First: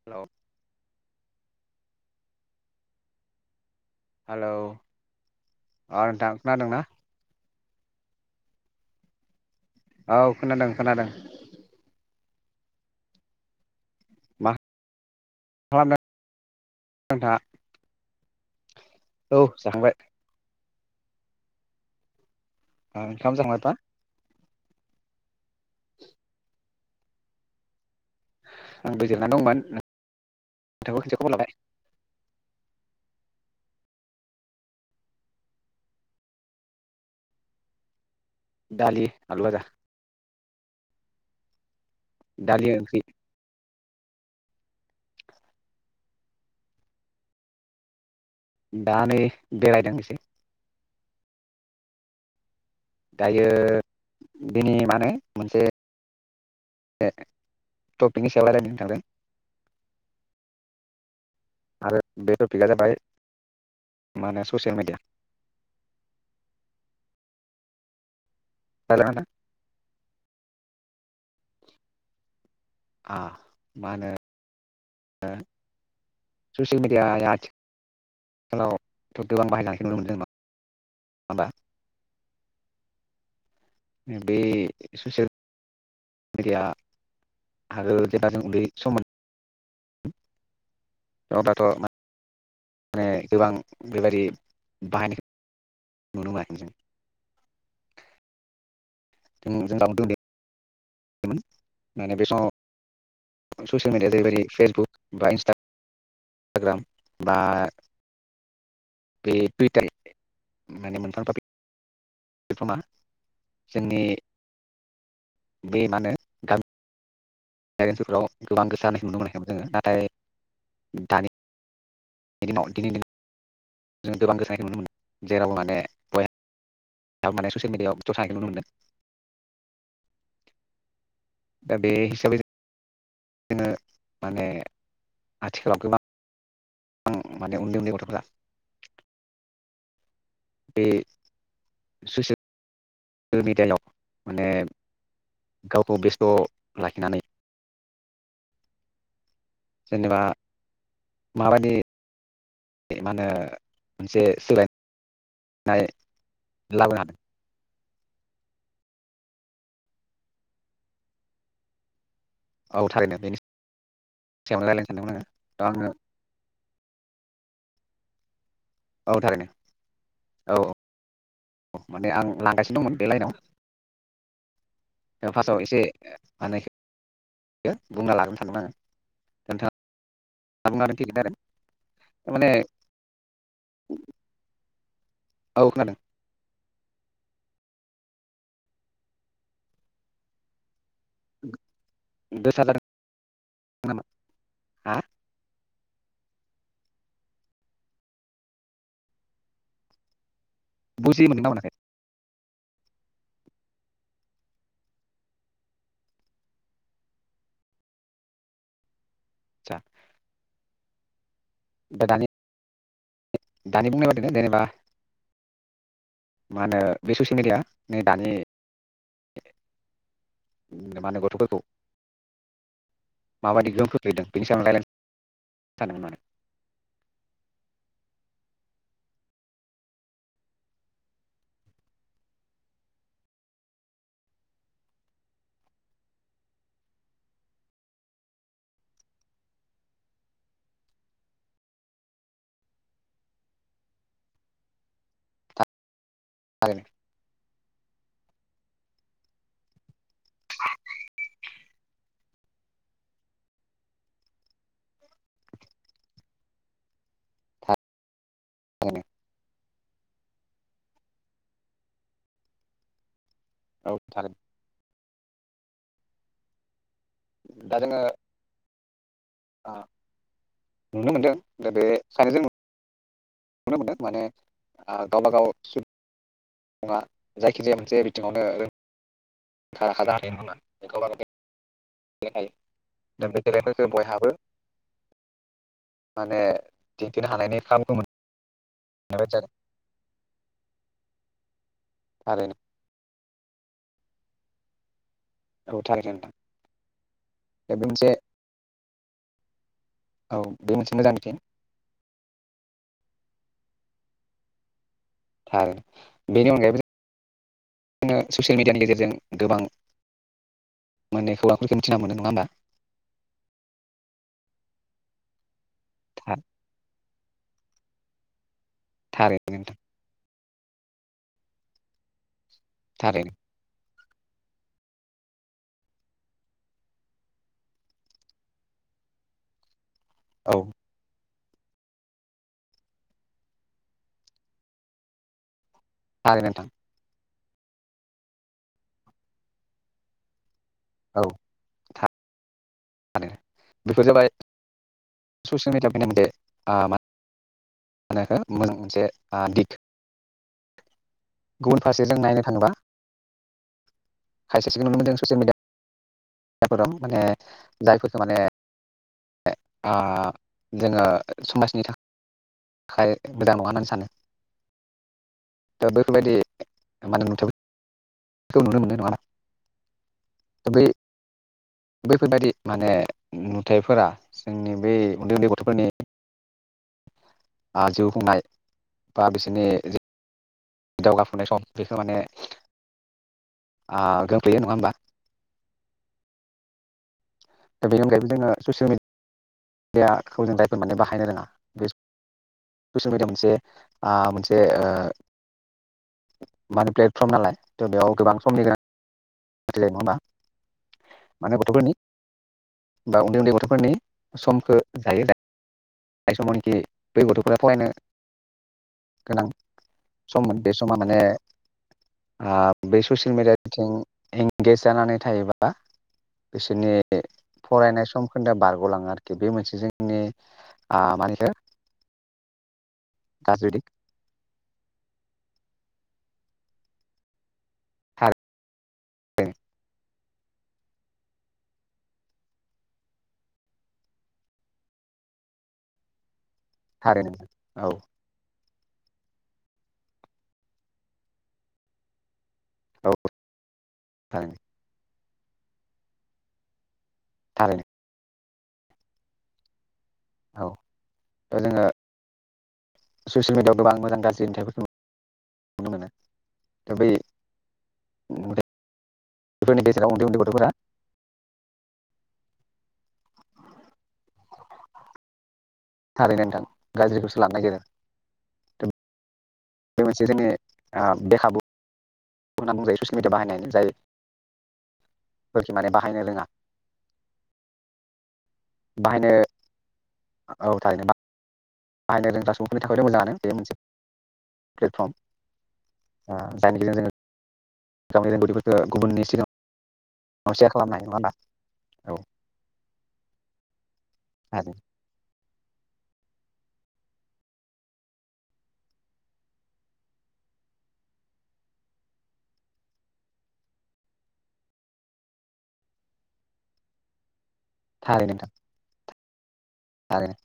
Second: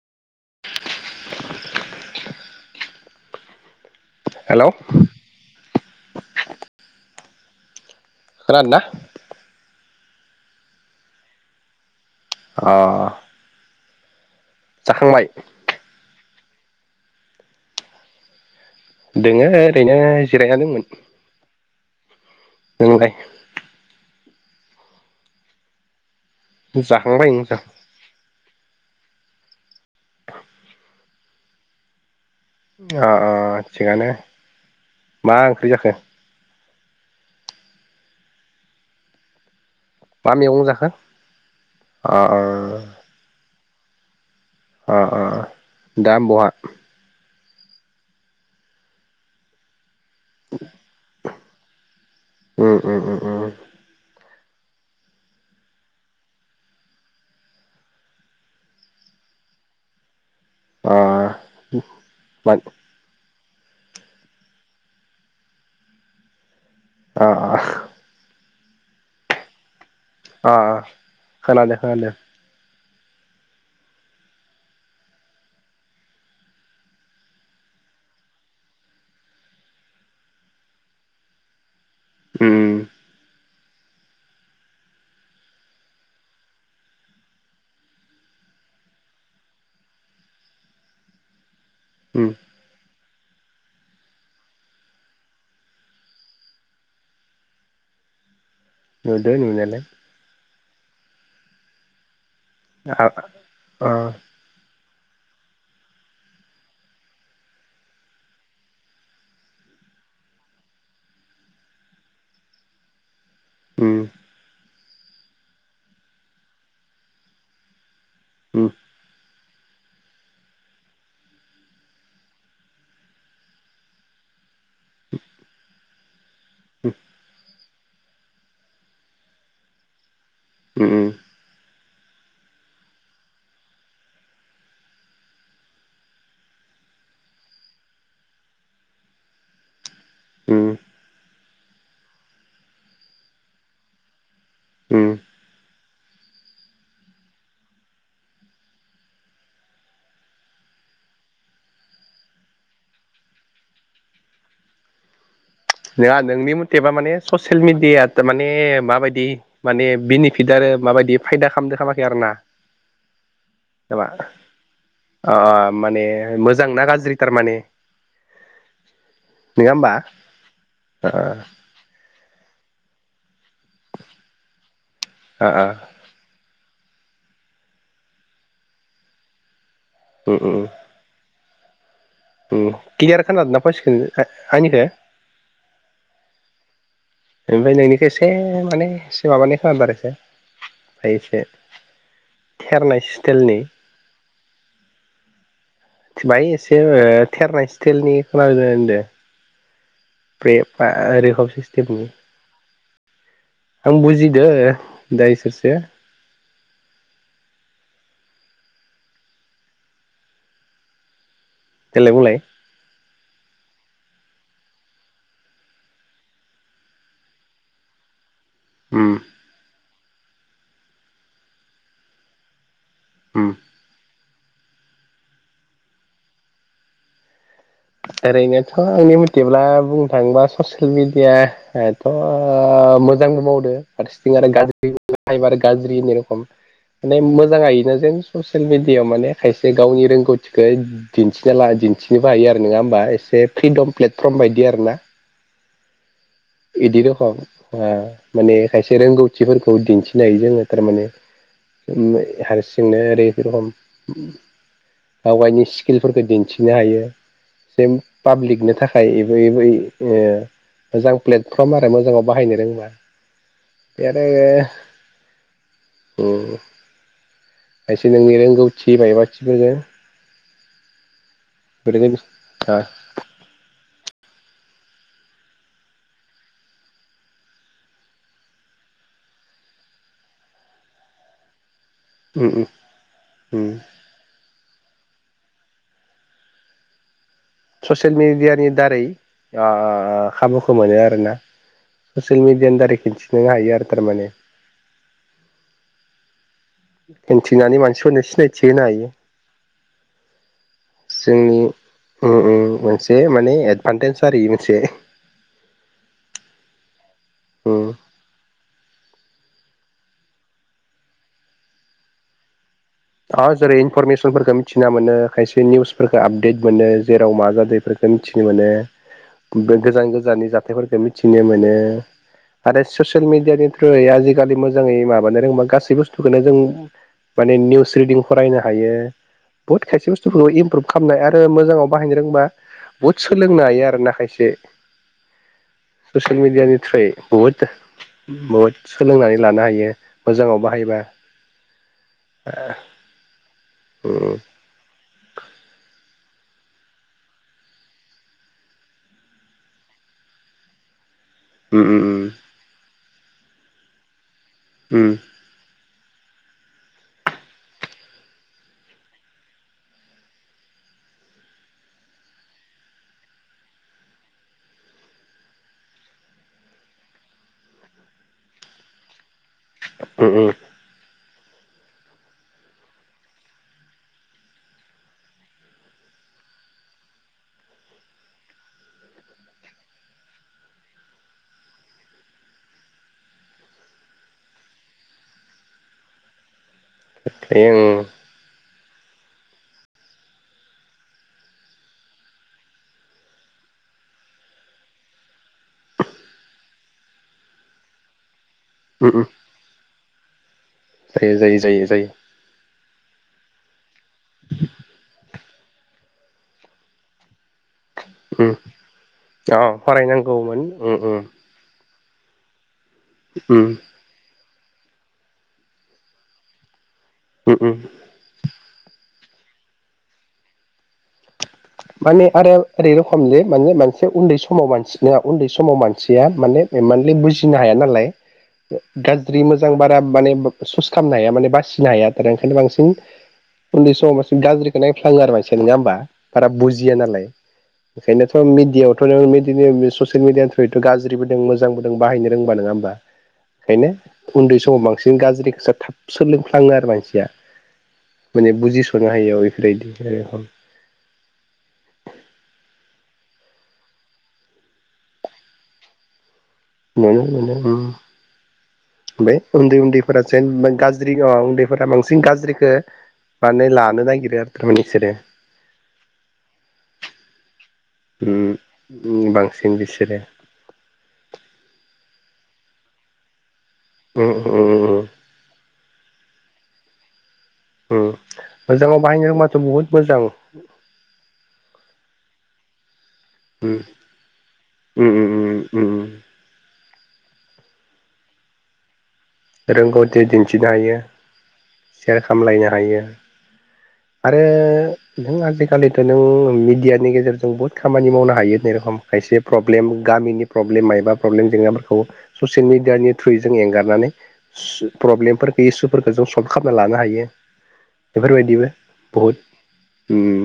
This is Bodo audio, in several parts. [unintelligible] हेलौ अ नोंथां खोनादोंना? खोनादोंना? औ खोनादों खोनादों अ मा जाखांबाय मा खालामदों नोंथाङा औ दोङो जाखांबाय ओरैनो जिरायना दोंमोन ओ ओंखाम जाखांबाय बा जाखांबाय ओं आंबो जिरायना दंमोन नोंथांखौ एसे खबर लाबाय अ अ थिगानो मा ओंख्रि जाखो? दालि आलुभाजा मा मैगं जाखो अ दालि अ ओंख्रि ओ ओ दा बहा? दा नै बेरायदों एसे। उम उम उम उम बियो बिनि मा होनो मोनसे ओ टपिकनि सायाव रायलायनि नोंथांजों। ओ आरो बे टपिकआ जाबाय मा होनो ससियेल मिडिया। ओ ओ रायलायनो हागोन। ओ ओ खोनादों खोनादों। आ मा होनो ओ ससियेल मिडियाया आथिखालावथ' गोबां बाहायलांनायखौ नुनो मोनदों नङा होमबा उमम बे ससियेल मेडिया आगोल जेब्ला जों उन्दै सममोन औ दाथ' मा उम माने गोबां बेबादि बाहायनायखौ नुनो मोनाखै जों। नुदों नुनायालाय। खैमोन माने बे आ समाव अ ससियेल मिडियाया जाहैबाय फेसबुक बा इन्सटा ग्राम बा बे टुइटार माने मोनथाम टपिक [unintelligible] उम जोंनि बे मा होनो? [unintelligible] गोबां उम गोसा होनायखौ नुनो मोनाखैमोन जोङो नाथाय दानि नि दिनाव दिनैनि दिनाव जों गोबां गोसो होनायखौ नुनो मोनदों जेराव माने ग उम [unintelligible] माने ससियेल मिडियाआव ज'स जानायखौ नुनो मोनदों। उम उम दा बे हिसाबै जों जोङो माने आथिखालाव गोबां ओं माने उन्दै उन्दै गथ'फ्रा उम बे सुइसाइडफोरनि दायाव माने उम गावखौ बेस्थ' लाखिनानै जेनेबा माबायदि बे मा होनो मोनसे सोलायनाय नङा नोंनि मथेबा लाबोनो माने हादों ससियेल मिडिया थारमाने माबायदि माने बेनिफिट आरो माबायदि फायदा खामदों खामाखै आरो ना। औ थारैनो बेनि नामा सायावनो रायलायनो सानदोंमोन ओ ओ आङो आङो माने मोजां ना गाज्रि थारमाने औ थारैनो नोङा होमबा? ओ ओ अ माने आं लांगासिनो दंमोन बे लाइनाव। ओ फार्स्टआव एसे मा होनो एखौ बुंना उम [unintelligible] नोंथां। [unintelligible] उम क्लियार खोनादों ना भइसखो आंनिखो? औ खोनादों ओमफ्राय नोंनिखौ एसे माने एसे माबानाय खोनादों माने। ओमफ्राय एसे थेरनाय स्टिलनि। खोनादों हा? बाय एसे ओ थेरनाय स्टिलनि खोनादो होनदों बे। ओ ओ बुजि मोनदों ना रिखब मोनाखै सस्मथिमनि। आं बुजिदो दाएसोरसो। आटसा। देलाय दानि बुंलाय दानि बुंनाय बादिनो जेनेबा मा होनो बे ससियेल मिडिया नै दानि ओम म माने गथ'फोरखौ उम माबायदि गोहोम खो फैदों बेनि सायाव रायलायनो सानदोंमोन माने ओरैनोथ' आंनि मथेब्ला बुंनो थाङोबा ससियेल मिडिया एथ' मोजांबो मावदो हारसेथिं आरो गाज्रिब गाज्रि ए रखम। माने मोजाङयोना जेन ससियेल मिडियाायाव माने खायसे गावनि रोंगौथिखौ दिन्थि दिन्थिनोबो हायो आरो नङा होमबा एसे फ्रिदम प्लेटफर्म बायदि आरो ना। थारैनो बिदि रखम माने खायसे रोंगौथिफोरखौ दिन्थिनाय जोङो थारमाने। हारसिंनाय ओरै रखम। आवगायनि स्किलफोरखौ दिन्थिनो हायो। सेम पाब्लिकनो औ एबो एबो थाखायबो मोजां प्लेटफर्म आरो मोजाङाव बाहायनो रोंबा बे आरो थारैनो ओम दा जोङो खायसे नोंनि रोंगौथि ओ माइबाथिफोरजों नुनो मोनदों। दा बे बोरैबा सानैजों [inaudible] नुनो मोनदों माने गावबा गाव सु नङा जायखिजाया मोनसे बिथिङावनो रोंखा राखा जाखायो नंगा होनबा बेखौ उम गेलायो उम दा बे उम गेलेफोरखौ बयहाबो माने दिंथिनो हालायनायनि ससियेल मिडियानि दारै आह खाबुखौ मोनो आरोना। ससियेल थारैनो मिडियानि दारै खिन्थिनो हायो आरो थारमाने। औ थारैनो नोंथां। दा दिनथिनानै बे मोनसे मानसिफोरनो सिनायथि होनो हायो। औ बे मोनसे मोजां बिथिं। जोंनि उम उम मोनसे माने एदभान्टेज आरो इयो मोनसे। थां बेनि अनगायैबो उम। ओ ससियेल मिडियानि गेजेरजों गोबां मोनै आखलखौ मिथिना मोनो नङा होमबा? दा जेरै इनफरमेसनफोरखौ मिथिना मोनो खायसे निउसफोरखौ आपडेट मोनो जेराव मा जादों इफोरखौ मिथिनो मोनो थारैनो नोंथां गोजान गोजाननि जाथ मेथाइफोरखौ मिथिनो मोनो आरो ससियेल थारैनो मिडियानि आजिखालि मोजाङै माबानो रोङोब्ला गासै बुस्थुखौनो जों माने निसजफोराव ट्रेदिं फरायनो हायो बहुत खायसे बुस्थुफोरखौ औ इमप्रुभ खालामनाय आरो ओ मोजाङाव बाहायनो रोंबा बुहुत सोलोंनो हायो आरो ना खायसे। ससियेल थारैनो नोंथां मिडियानि थ्रुयै। बुहुद बहुद सोलोंनानै लानो हायो मोजाङाव बाहायबा औ। [inaudible] [unintelligible] बेफोर जाबाय उम ससियेल मिडिया फैनानै बेे आ मोजां मोनसे आ दिग गुबुन उम उम फारसे जों नायनो थाङोबा खायसे सुबुं जो ससियेल मिडिया दम माने जाय फोर माने आ जोङो समाजनि थाखाय आखाय मोजां नङा होननानै सानो। दा बेफोरबायदि माने [unintelligible] बेखौ नुनो मोनदों नामा? उम उम। बैफोरबायदि माने नुथायाइफोरा जोंनि बै उन्दै उन्दै गथ'फोरनि जिउ खुनाय बा बिसोरनि दावगफुनाय सम बेखौ माने आ [unintelligible] नङा होमबा? उम दा बेनि उम अनगायैबो जोङो ससियेल मिडियाखौ जों जायफोर माने बाहायनो रोङा ससेयेल मिडिया आ मोनसे ओ मान प्लेटफर्म नालाय थ बेयाव गोबां समनि [unintelligible] उम उम। नङाबा जायो माने जायो जायो गथ'फोरनि जायो बा उन्दै उन्दै गथ'फोरनि समखौ जायो दा ज समानखि बे गथ'फोरा फरायनो उम गोनां अ फरायनांगौमोन सममोन बे उम समा माने उम आ बे ससियेल मिडिया उम बिथिं एंगेज जानानै थायोबा बिसोरनि उम उम फरायनाय सम खोनदोआ बारग'लाङो आरोखि बे मोनसे जोंनि आ [unintelligible] [unintelligible] उन्दै समाव गाज्रि दिग मानसिफोराबो उन्दै समाव मानसिया माने एमानदि बुजि फिनो हाया नालाय गाज्रि थारैनो मोजां बारा माने सुस खालामनो हाया माने बासिनो हाया ओंखायनो बांसिन उन्दै समाव बांसिन गाज्रिखौ नायफ्लाङो आरो मानसिया नङा होमबा बारा बुजिया नालाय थारैनो औ इखायनो मिडियाआवथ' नों बेदिनो ससेयल मिडियानिखुंइथ गाज्रिबों दं मोजांबो नों बाहायनो रोंबा नङा होनबा औ बेखायनो थारैनो उन्दै समाव बांसिन जों गाज्रिखोसो थाब सोलोंफ्लाङो आरो मानसिया। [unintelligible] माने बुजिस'नो हायियाव बेफोरबायदि आरो। औ दा जोङो ससियेल मिडियाआव गोबां मोजां गाज्रि नुथाइफोरखौ नुनो मोनो। दा नुनो मोनो बै उम बेै उन्दै बेफोरनि गेजेराव उन्दैफोरा उन्दै उन्दै जेन गथ'फोरा गाज्रि गाज्रि उन्दैफोरा बांसिन गाज्रिखौ माने लानो नागिरो आरो थारमाने बिसोरो। थारैनो नोंथां गाज्रिखौसो लानो नागिरो। उम उम बांसिन बिसोरो आ बे खाबु बुंना बुंजायो ससियेल मिडिया बाहायनाय जायो। ओ ओ ओ फोरखिं माने बाहायनो रोङा। उम मोजाङाव बाहायनो रोंबाथ' बुहुत मोजां। ओ औ थारैनो बा बाहायनो रोंग्रा सुबुंफोरनि थाखायथ' मोजाङानो बे मोनसे उम उम उम उम उम दा जायनि गेजेरजों जोङो गावनि रोंगौथिफोरखौ गुबुननि सिगांआव रोंगौथि दिन्थिनो हायो। सेर औ खामलायनो हायो आरो थारैनो नों आजिखालिथ' नों ओं मिडियानि गेजेरजों बहुद खामानि मावनो हायो जेरखम खायसे प्रब्लेम गामिनि प्रब्लेम मायबा प्रब्लेम जेंनाफोरखौ ससियेल मिडियानि थ्रुयै जों एंगारनानै सु प्रब्लेमफोरखौ इसुफोरखौ जों सल्भ खालामना लानो हायो थारैनो नोंथां बेफोरबायदिबो। बहुद थारैनो उम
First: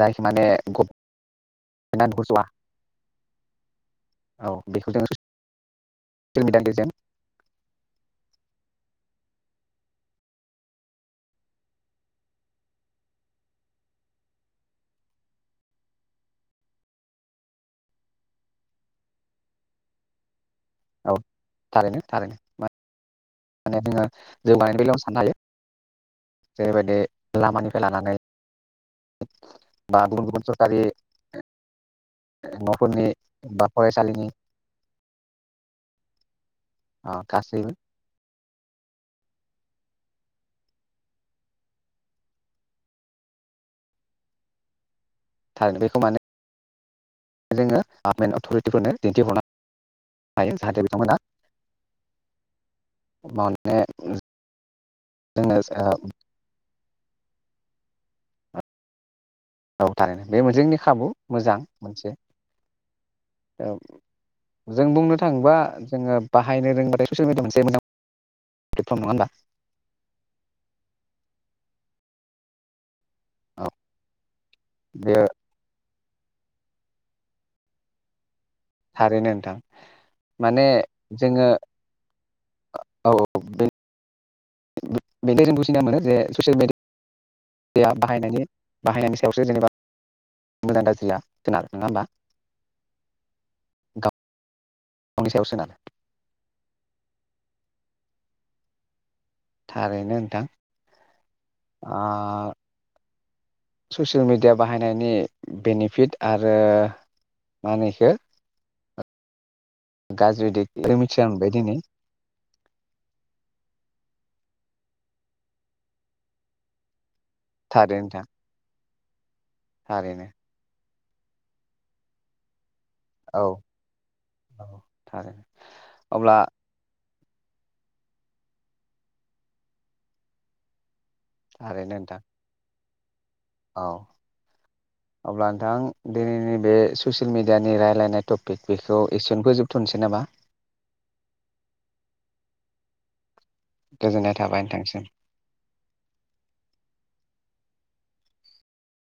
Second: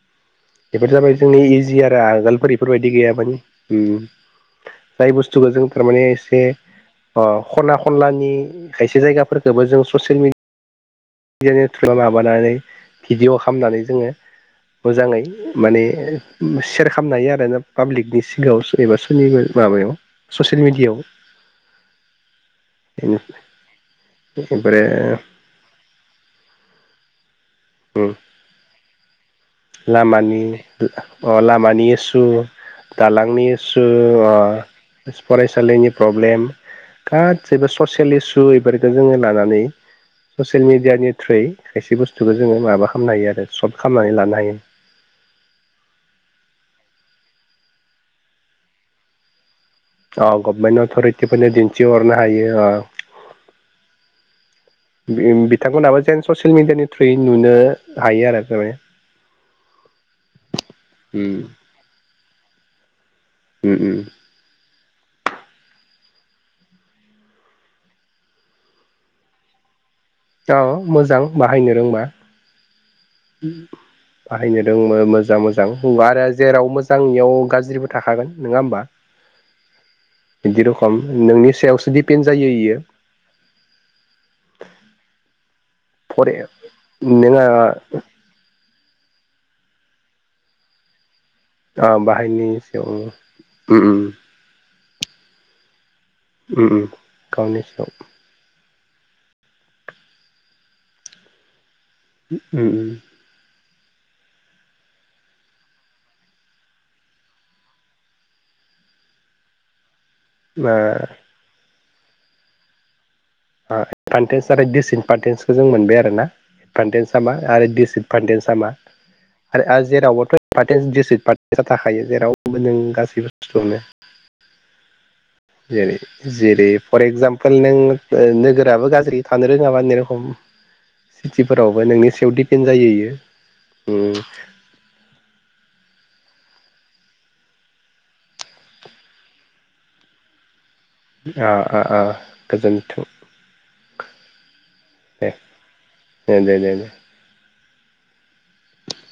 जायखि माने बेफोर जाबाय जोंनि इजि आरो गभमेन्टआ नुहुरस'वा आगोलफोरनि बेफोरबायदि गैयामोन उम औ बेखौ जोङो जाय बुस्थुखौ जों थारमाने एसे ससियेल मिडियानि गेजेरजों अ खना खनलानि खायसे जायगाफोरखोबो जों ससियेल मिड डियानि धुला माबानानै भिडिअ' खामनानै जोङो मोजाङै माने सेयार खामनो हायो आरो ना पाब्लिकनि सिगाङाव सु एबास सोलिनो माबायाव ससियेल मिदियाव औ थारैनो थारैनो मा माने जोङो मानि ओमफ्राय बेलायाव साननो हायो? जेरैबायदि लामानिफ्राय लानानै बा गुबुन लामानि गुबुन सरकारि ओ अ लामानि इसु न'फोरनि दालांनि बा इसु फरायसालिनि अ फरायसालिनि प्रब्लेम गासैबो ससियेल इसु इफोरखो जोङो लानानै ससियेल मिडियानि थ्रुयै खायसे बुस्थुखौ जोङो माबा खामनो हायो आरो सल्भ खालामनानै लानो हायो। थार बेखौ मानो जोङो आ मेन्ट अथ'रिटिफोरनो दिन्थिहरना अ गभमेन्ट अथ'रिटिफोरनो दिन्थिहरनो हायो अ माने जो बिम बिथांमोनहाबो जेन ससियेल मिडियानि थ्रुयै नुनो हायो आरो थार माने औ थारैनो बे जोंनि खाबु उम मोजां मोनसे औ उम उम जों बुंनो थाङोबा जोङो बाहायनो रोंबाथाय ससियेल मिडिया मोनसे मोजां दिफ्रम नङा होनबा? औ मोजां बाहायनो रोंबा। उम औ बाहायनो रोंबा बेयो मोजां मोज जां हौआ आरो आरो जेराव मोजां इयाव गाज्रिबो थाखागोन नोङा होमबा? थारैनो नोंथां माने बिदि रखम नोंनि सायावसो दिपेन्ड जायो इयो। आपदेट बेनि जों बुजिना मोनो जे फरे ससियेल नोङो मिडियाया बाहायनायनि बाहायनायनि सायावसो जेनेबा मोजां गाज्रि या। दा बाहायनि सायाव उम उम उम गावनि सायावसो ना? उम उम गावनि सायाव। थारैनो नोंथां ओ उम उम ससियेल मिडिया बाहायनायनि बेनिफिट आरो मा मा होनो इखो? गाज्रि ओ दिदनिफ्राय मिथिना मोनबाय दिनै। आ‌ कनटेन्ज आरो दिसेन पाटेनसखौ जों मोनबाय आरो ना कनटेन्ज सामा आरो थारैनो दिसि नोंथां फान्देन सामा आरो थारैनो जेरावबोथ'। भानर्टेन्स डिस्रिट पार्टेन्स ज थाखाखायो जेरावबो नों गासैबो औ बुस्थुआवनो। औ। थारैनो जेरै अब्ला जेरै। फर एगजामपोल नों नोगोराबो गाज्रि थानो रोङाबा एनु रखम। सिटिफोरावबो थारैनो नोंनि नोंथां सायाव दिडपेन्ड जायो बेयो। औ। अब्ला दिनैनि बे ससियेल मिडियानि रायज्लायनाय बेखौ एक्सनखौजोबथ'नोसै नामा। ओ ओ गोजोनथों। गोजोननाय थाबाय नोंथांसिम। दे दे दे।